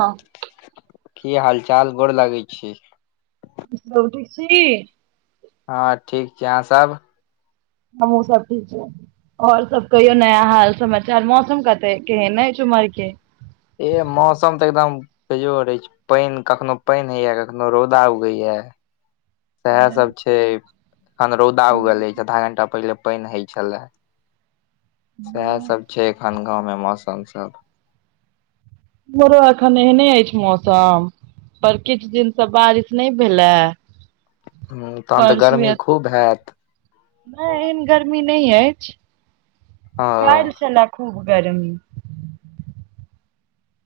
हँ। की हाल चाल गोर लागै छी [unintelligible] ठीक छी। हँ ठीक छी अहाँ सब हमू सब ठीक छी आओर सब कहियो नया हाल समाचार मौसम कते केहेन यऽ ओमहर के ए मौसम तऽ एकदम कैजो रहै छै पान कखनो पानि होइया कखनो रौदा उगैएा सएह सब छै अखन रौदा उगले ऐछ आधा घं्टा पहिले पानि हय छले सएह सब छै एखन गाँव मे मौसम सब एम हरो एखन एहने अछि मौसम पर किछु दिन से बारिश नहि भेले हऽ तहन तऽ परसू गर्मी या खूब हयत। नहि एहन गर्मी नहि अछि ओ काल्हि छलए खूब गर्मी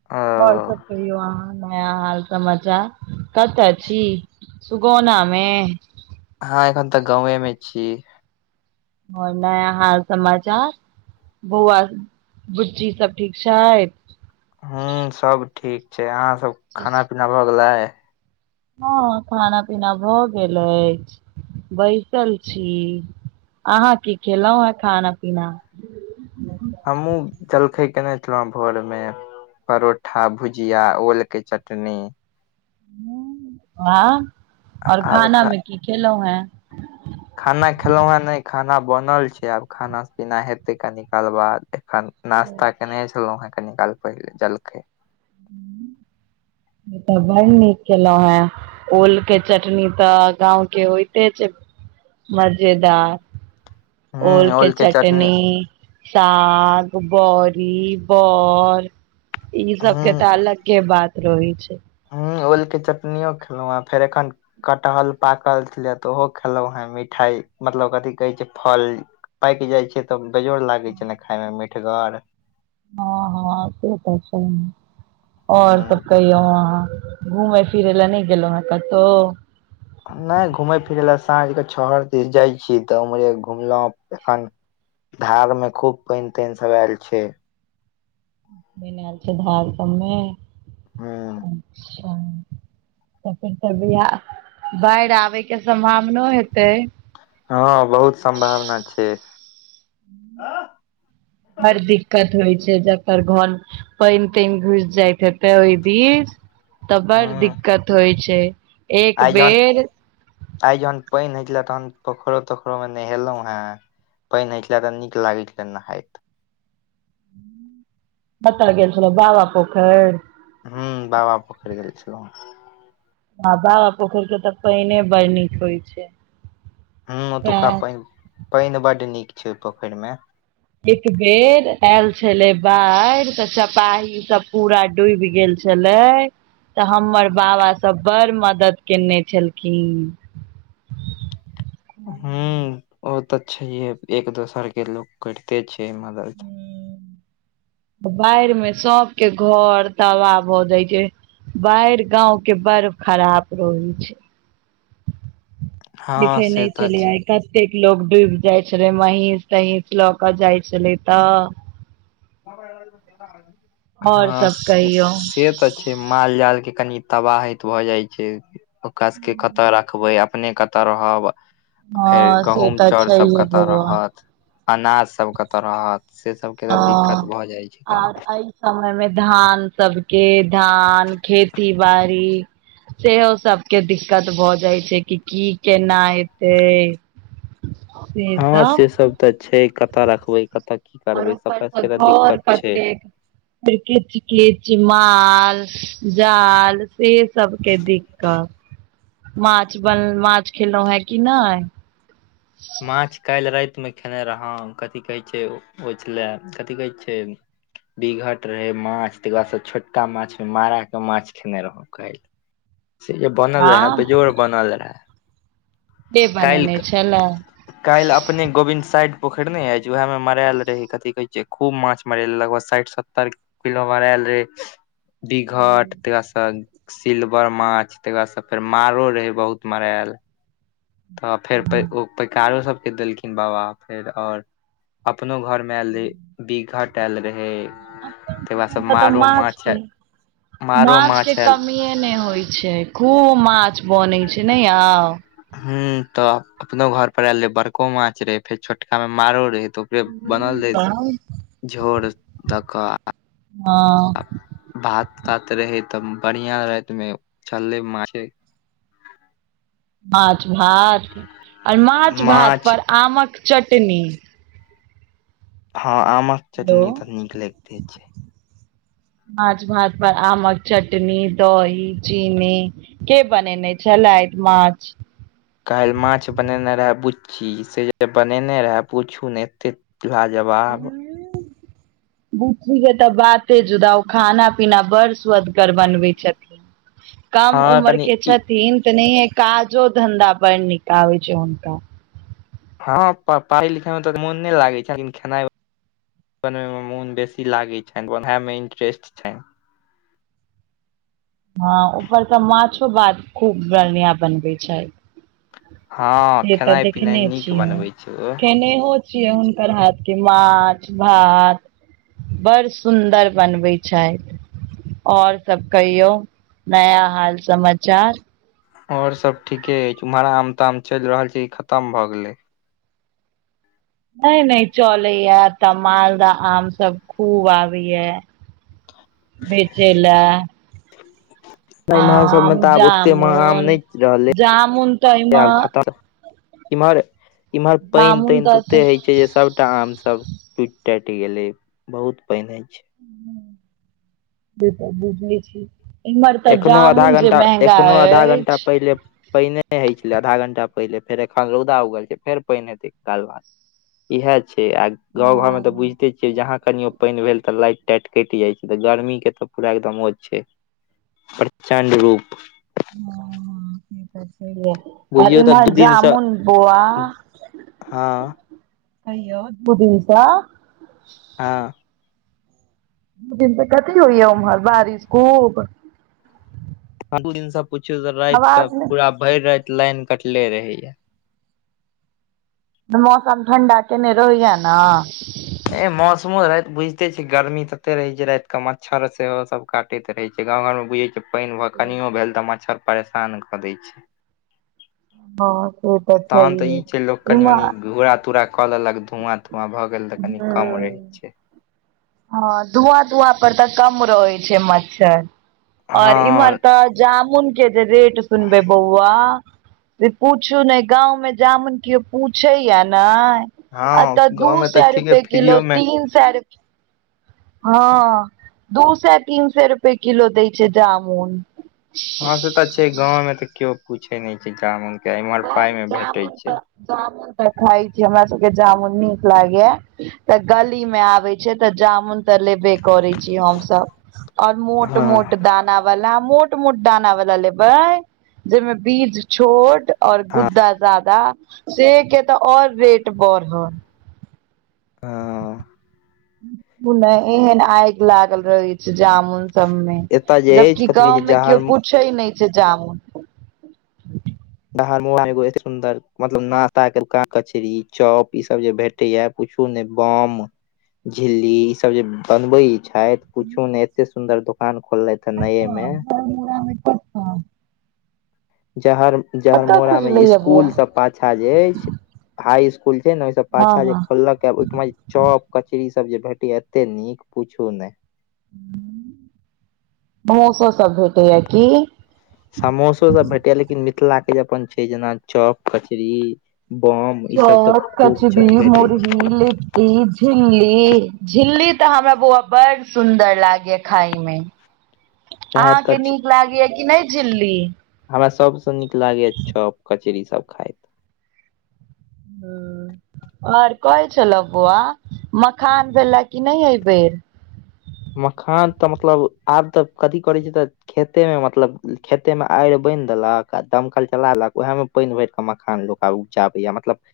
आ आओर सब कहियौ अहाँ नया हाल समाचार कतय छी। सुगोनाा मे। हँ एखन तऽ गावे में छी। आओर नया हाल समाचार बौआ बुच्ची सब ठीक छैथ हू सब ठीक छै, अहाँ सब खाना अच्छा पीना भऽ गेलै हँ खाना पीना भऽ गेल अछि बैसल छी, अहाँ की खेलहुं हें खाना पीना हमहुँ जलखै केने छलहुँ भोर मे परोठा भुजिया ओल कऽ चटनी [unintelligible] वाह और आर खाना मे की खेलहु हैं। खाना खेलौँ हेँ नहि खाना बनल छै आब खाना पीना हेतै कनि काल बाद एखन नाास्ता केने छलो हे कनी काल पहिले जलखे ई तऽ बड़ नीक केलहुं हें ओल के चटनी तऽ गाँंव के होइते छै मजेदार ओल के चटनी साग बरीी बर ई सब के तऽ अलगे बात रहै छै। हू ओलके चटनो खेलहुँ हऽ फेर एखन कटहल पाकल छलै तऽ ओहो खेलहुं हेँ मिठाई मतलब कथिी कहै छै फल पाकि जाइ छै तऽ बेजोड़ लागे छै ने खाय मऽ मिीठगर हँ हँ से तऽ सहि ह और सब कहियौ अहाँ, घुमय फिरे लए नहि गेलहुं हऽ केतो नहि घूमय फिरै लए साँझ कऽ छहर दिस जाइ छी तऽ उम्हरे घुमलहु एखन धार में खूब पानि तानि सब आयल छै। बनायल छै धार सबमे ह अच्छा तऽ फेर तऽ बि बाढ़ि आबै के सम्भावना हेतै। हँ बहुत सम्भावना छैय। बड़ दिक्कत होइ छै जकर घर पानि तानि घुस जाइत हेतै ओई दिस तऽ बड़ हूँ दिक्कत होइ छै, एक आइ जहन बेर आइ जहन पानि होई छलै या तहन पोखरो तोखरो मे नहेलौ हें पैनिक होई छलैया तऽ नीक लागैछलए नहाईत कत गेल छलौं बाबा पोखैर हू बाबा पोखरि गेल छलौ हें। हँ बावा पोखैरके त पैनि बर नीक होइ छै। हूँ ओतुका सएह पै पानि बड नीक छै ओ पोखरि मे एक बेर आयल छेलै बाढ़ि त चपाही सब पूरा डूबि गेल छ। छलै तऽ हमर बाबा सब बड़ मदद केने छलखिन। हूँ ओ तऽ छैहिए एक दोसर के लोक करिते छै मदद बाढ़ि मे सबके घर ताबाह भऽ जय छै बाढ़ि गांव के बर खराप रहै छै [inaudible] दिखेनाइ से नै तऽ चलै छै आइ कतेक लोग डूइब जाय छलै महींस तहींस लऽ क जाय छलै तऽ आओर हँ सब से कहियौ सेत माल जाल के कनि तबाहीत भए जाय छै ओका सब के कत राख खबै अपने कतऽ रहब हँ फेर से गहूँम तऽ चाउर सब छैहे कतऽ बौआ रहत अनाज सब कतऽ रहत से सबके तऽ दिक्कत हँ भऽ जाइ छै कनि। आर एहि समय मे धान सबके धान खेती बाड़ी सेहो सबके दिक्कत भऽ जाइ छै कि केना एतै हँ से सब तऽ छै कतय रखबै कत। आओर उपरसँ घर छै कतेक फेर किच किच माल जाल से सबके दिक्कत माछ बन माछ खेलौं हैं कि नै मांछ काल्हि रातिमे खेने रहौं कथि कहै छै ओ छलए कथि कहै छै बिघट रहैे मांछ तैके बाद छोटका माछ मारा के मांछ खेने रहौ काल्ह से जे बनल रहेए हँ बेजोड़ बनल रहेए से काल्हि बनेने छलै काल्हि अप अपने गोविन्द साइड पोखैर नै आईछ उएह मे मराएल रहै कथि कहै छै खूब माछ मराएल रहै लगभग साठि सत्तर किलो किलो मरैल रहै दिघट तिरासन सिल्वर माछ तै के बादस फेर मारो रहै बहुत मराएल तऽ फेर ओ पैकारो सब के देलखिन बाबा फेर आओर अपनो घर मे आयल रहै बीघट आएल रहै अपन ताहि बाद सबके स एतऽ तऽ मारो माछ मारो माछ आएल एहने होइ छै खूब माछ बनै छै नै याउ हूँ तऽ अपनो घर पर आएल रहै बड़को माछ रहै फेर छोटका मे मारो रहै त बनल रहै झोर द क हँ भात तात रहै तऽ बढ़िया राति मे चललै माछे [inaudible] माछ भात आओर माछ भात पर आमक चटनी हँ आमक हेलो चटनी तऽ नीक लैगते छै माँछ भात पर आमक चटनी दही चीनी के बनेने छलैथ माछ काल्ह माछ बनेने रहै बुच्ची से बनेने रहै पूछू नइ एते लाजवाब बुच्ची के तऽ बाते जुदा ओ खाना पीना बड़ सुअदगर बनबै छथिन [inaudible] कम हँ उमर कनि के ई छथिन तेनेहिए काजो धंधा बढ़ निक आबै छै हुनका हँ प्प पढ़ाई लिखेई मे त मोन नइ लागे छै लेकिन खेनाइ बनमे म मोन बेसी लागै छैन ओहैमे इंटरेस्ट छैन हँ ऊपरक माछो भात खूब बढ़िया बनबै छैथ हँ से तऽ खेनाइ पिनाइ देखेने नीक छी हम बनबै छै ओ खेनेहो छी छियै हुनकर हाथ के माछ भात बड़ सुन्दर बनबै छैथ और सब कहियौ नया हाल समाचार ओर सब ठीके एछ उम्हर आम ताम चैल रहल छै कि खतम भए गेले नय नय चलै या एतऽ मालदह आम सब खूब आबै या [inaudible] बेचे लऽ नइ इम्हर सभमे तऽ आब ओतेक [inaudible] मह आम जामुन नइ रहलै जामुन तऽ एमे आब खतम इम्हर इम्हर पैइन जामुन तैइन तते तऽ हे छै जे सब टा आम सब टूट टाईट गेले बहुत पैइन हय छै। [inaudible] जे तऽ बुझै छी इम्हर तऽ एखनो आधा जामुन जे घंटा महंगा एखनो आधा घंटा अछि पहिले पैइने नै होइ छलै आधा घंटा पहिले फेर एखन रौदा उगल छै फेर पैइने हेतै [unintelligible] कनि कालबाद इहै छै आ गाँव हँ घरमे तऽ बुझते छी जहाँ कनियो पैइन भेल तऽ लाइट टाइट केट जाय छै तऽ गर्मी के तऽ पूरा एकदम मौज छै प्रचण्ड रूप [inaudible] अ बुझियौ तऽ इम्हर दू दिन से जामून बौआ हँ अय्यो [unintelligible] हऽ दू दिन तऽ कथी होइया उम्हर बारिश खूब दू दिन से पूछियो तऽ राइत कऽ आवाज नै पूरा भैर राइत लाइन कटले रहेय मौसम ठण्डा केने रहया नै ए मौसमो राइत बुझते छै गर्मी तते रहे छै राइत क मच्छर सेहो सब काट टैत रहे छै गाँंव घर में बुझे छिए पैइन कनियो भेल तऽ मच्छर परेशान कऽ दई छै हँ से तहन तऽ ई छैहे छै लोक कनि मनि इम्हर घूरा तूरा कऽ लेलक धुआँ धुआँ भऽ गेल तऽ कनि कम रहै छै हँ धुआँ धुआँ पर तऽ कम रहै छै मच्छर और इम्हर हँ त जामून के जे रेट सुनबै बौआ से पूछू ने गाँंव में जामुन केओ पूछे या ने हँ अतऽ दू गाँव मे तऽ सै ठीके रुपे किलो फ्रीयो मे तीन सै रु हँ दू सै तीन सै रुपए किलो दै छै जामुन हँं से तऽ छै गांव में तऽ केओ पूछे नइ छै जामुन के इम्हर पर पाई में भेटे जामुन तऽ छै जामुन तऽ खाइ छी हमरा सबके जामुन नीक लागैया तऽ गली में आबे छै तऽ जामुन तऽ लेबे करे छै। छी हम सब और मोट हँ मोट दाना। वाल मोट मोट दाना वाला लेबै जेहिमे बीज छोट और हँ गुद्दा। जादा से केँ तऽ और रेट बड़ ह। [unintelligible] ओ नै एहन आइग लागल रहै छै जामुन सब में एतय जे जब अछि की कथि कहै छै गाँव में केओ जहर पूछै नै छै जामुन। र एो ए सुंन्दर मतलब नताक कचरी चौप ई सब जे भेट तैयाह किछु नै बम झिल्ली ई सब जे बनबै छैथ पूछू नै एते सुन्दर दुकान खोललेथ कऽ तऽ जहरमुरा में कऽ तऽ जहर कतऽ जहरमोड़ा में खुजलैया बौआ इसकुल स पाछाँ जे ऐछ हाई इसकुल छै न ओइ स हँ पाछा जे हँ खोलकै ओ ठामा जे चॉप कचरी ई सब जे भेटैय एते नीक पूछू नै [inaudible] भोसो सब भेटैय की। समोसो सब भेटेय लेकिन मिथिला केँ जे अपन छै जेना चॉप कचरी बम ई सब चौर तऽ खूब चल भेटेय छै। ई झिल्ली झिल्ली तऽ हमरा बौआ बड़ सुदर लागेय खाय में छै ते ते अहाँकेँ नीक लागैया कि नै झिल्ली हमरा सबस नीक लागेय चॉप कचरी ई सब खाय हू। और कहै छलौ बौआ मखान भेल है की नै यै बेर। मखान तऽ मतलब आब तऽ कथी करै छै तऽ खेते में मतलब खेते में आइर बाइंद देलक आ दमकल चला देलक ओहेम पाइन भैर कऽ मखान लोक आब उपजाबैय मतलब।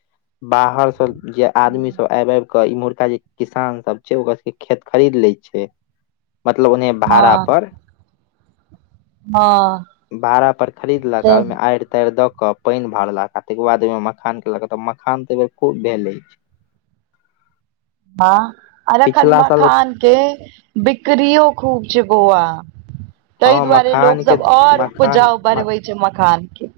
बाहर सब जे आदमी सब आइब आइब कऽ इम्हुरका जे किसान सब छै ओकर सब केँ खेत खरीद लै छै [inaudible] मतलब उनैहै हँ भाड़ा पर। हँ [inaudible] भाड़ा पर खरीदलक तऽ आ ओइम आइर ताइर दऽ कऽ पाइन भरलक आ तै केँ बाद ओइ में मखान केलक तऽ मखान तऽ अए बेर खुब भेले अछी [unintelligible] हँ अर अखन पिछला साल मखान केँ बिकरीयो खूब छै बौआ तै हँ दुआरे लोक मखान के सब और उपजाउ मखान बढ़बे छै मखान केँ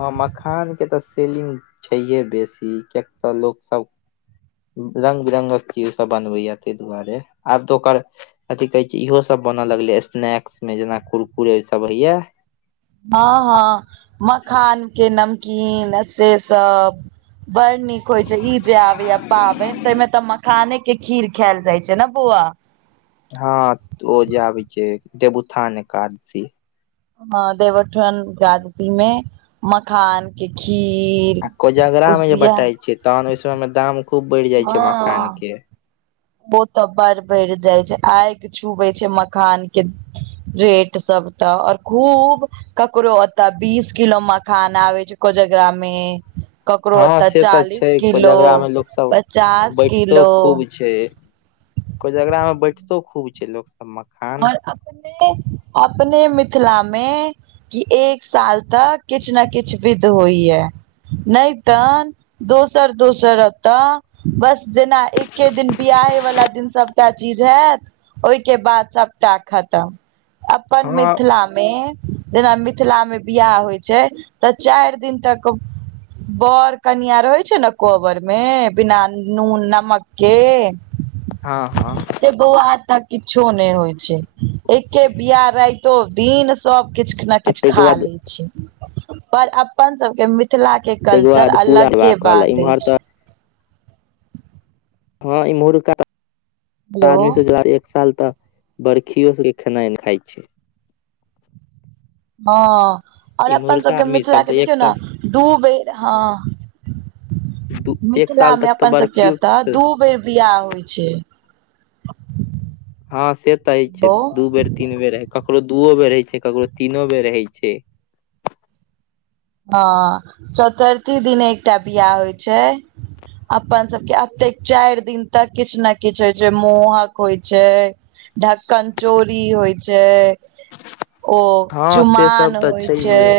हँ मखान केँ तऽ सेलिंग छैहे बेसी किय की तऽ लोक सब रंग बिरंगक चीज सब बनबैया तै दुआरे आब तऽ ओकर अथी कहे छै इहो सब बन लगले स्नैक्स में कुरकुरे सब हेये। हँ हँ मखान केँ नमकीन से सब बड़ नीक होइ छै ई जे आबै यऽ पाबैन तऽ मे तऽ मखान केँ खीर खैल जाइ छै न बोआ। हँ ओ जे आबै छै देवउथान एकादशी हँ देवउठन जागति में मखान केँ खीर। आ कोजगरा में जे कुसिया बटाई छ तहन ओइ समय में दाम खूब बैढ़ जाय छै मखान हँ केँ ओ तऽ बड़ बैढ़ जाइ छै आइंग छुबै छै मखान केँ रेट सब तऽ और खूब ककरो ओतऽ बीस किलो मखान आबैय छै कोजेगरा मे। ककरो हँ ओतऽ से तऽ छै चालीस किलो कोजगरा मे लोक सब पचास किलो। छै। कोजेगरा मऽ बैठतो खूब छै लोक सब मऽ। आओर अपने अपने मिथिला मे कि एक साल तक किछ न किछ विध होई य नय तन दोसर दोसर एतऽ। बस जेना एके दिन बियाहे वाला दिन सबटा चीज हैत ओहि केँ बाद सबटा खतम अपन हँ मिथिला मे जेना मिथिलामे बियाह होइ छै तऽ चाइर दिन तक बर कनिआ रहै छै नऽ कोहबर मे बिना नून नमक केँ। हँ हँ। से बौआ एतऽ किछो नय होइ छै एके बियाह राइतो दिन सब किछ नऽ आ किछ ताहिके खा बाद लै छी पर अपन सबके मिथिला केँ ताहिके कल्चर बाद पूरा अलगे हेबाक कहल बात इम्हर अछि। तऽ हँ इमहुरका तऽ आदमी हेलो आदमी सब दुआरे एक साल तऽ। बर्खियो सबके खेनाइ नय खाइ छै। हँ आओर अपन सभ इम्हुरका केँ आदमी सब मिथिलाे तऽ एक देखियौ साल नऽ दू बेर हँ। दू एक मिथिला साल मे तक तऽ अपन सबके बरखियो एतऽ दू बेर बियाह होइ छै। हँ से तऽ हय छै ओ दू बेर तीन बेर हय ककरो दूओ बेर होइ छै ककरो तीनो बेर होइ छै। हँ चतुर्थी दिन एकटा बियाह होइ छै। अपन सबके एतेक चाइर दिन तक किछ नय किछ होइ छै मोहक होइ छै। ढक्कन चोरी होइ छै। ओ हँ से चुमान सब तऽ होइ छै। छैहे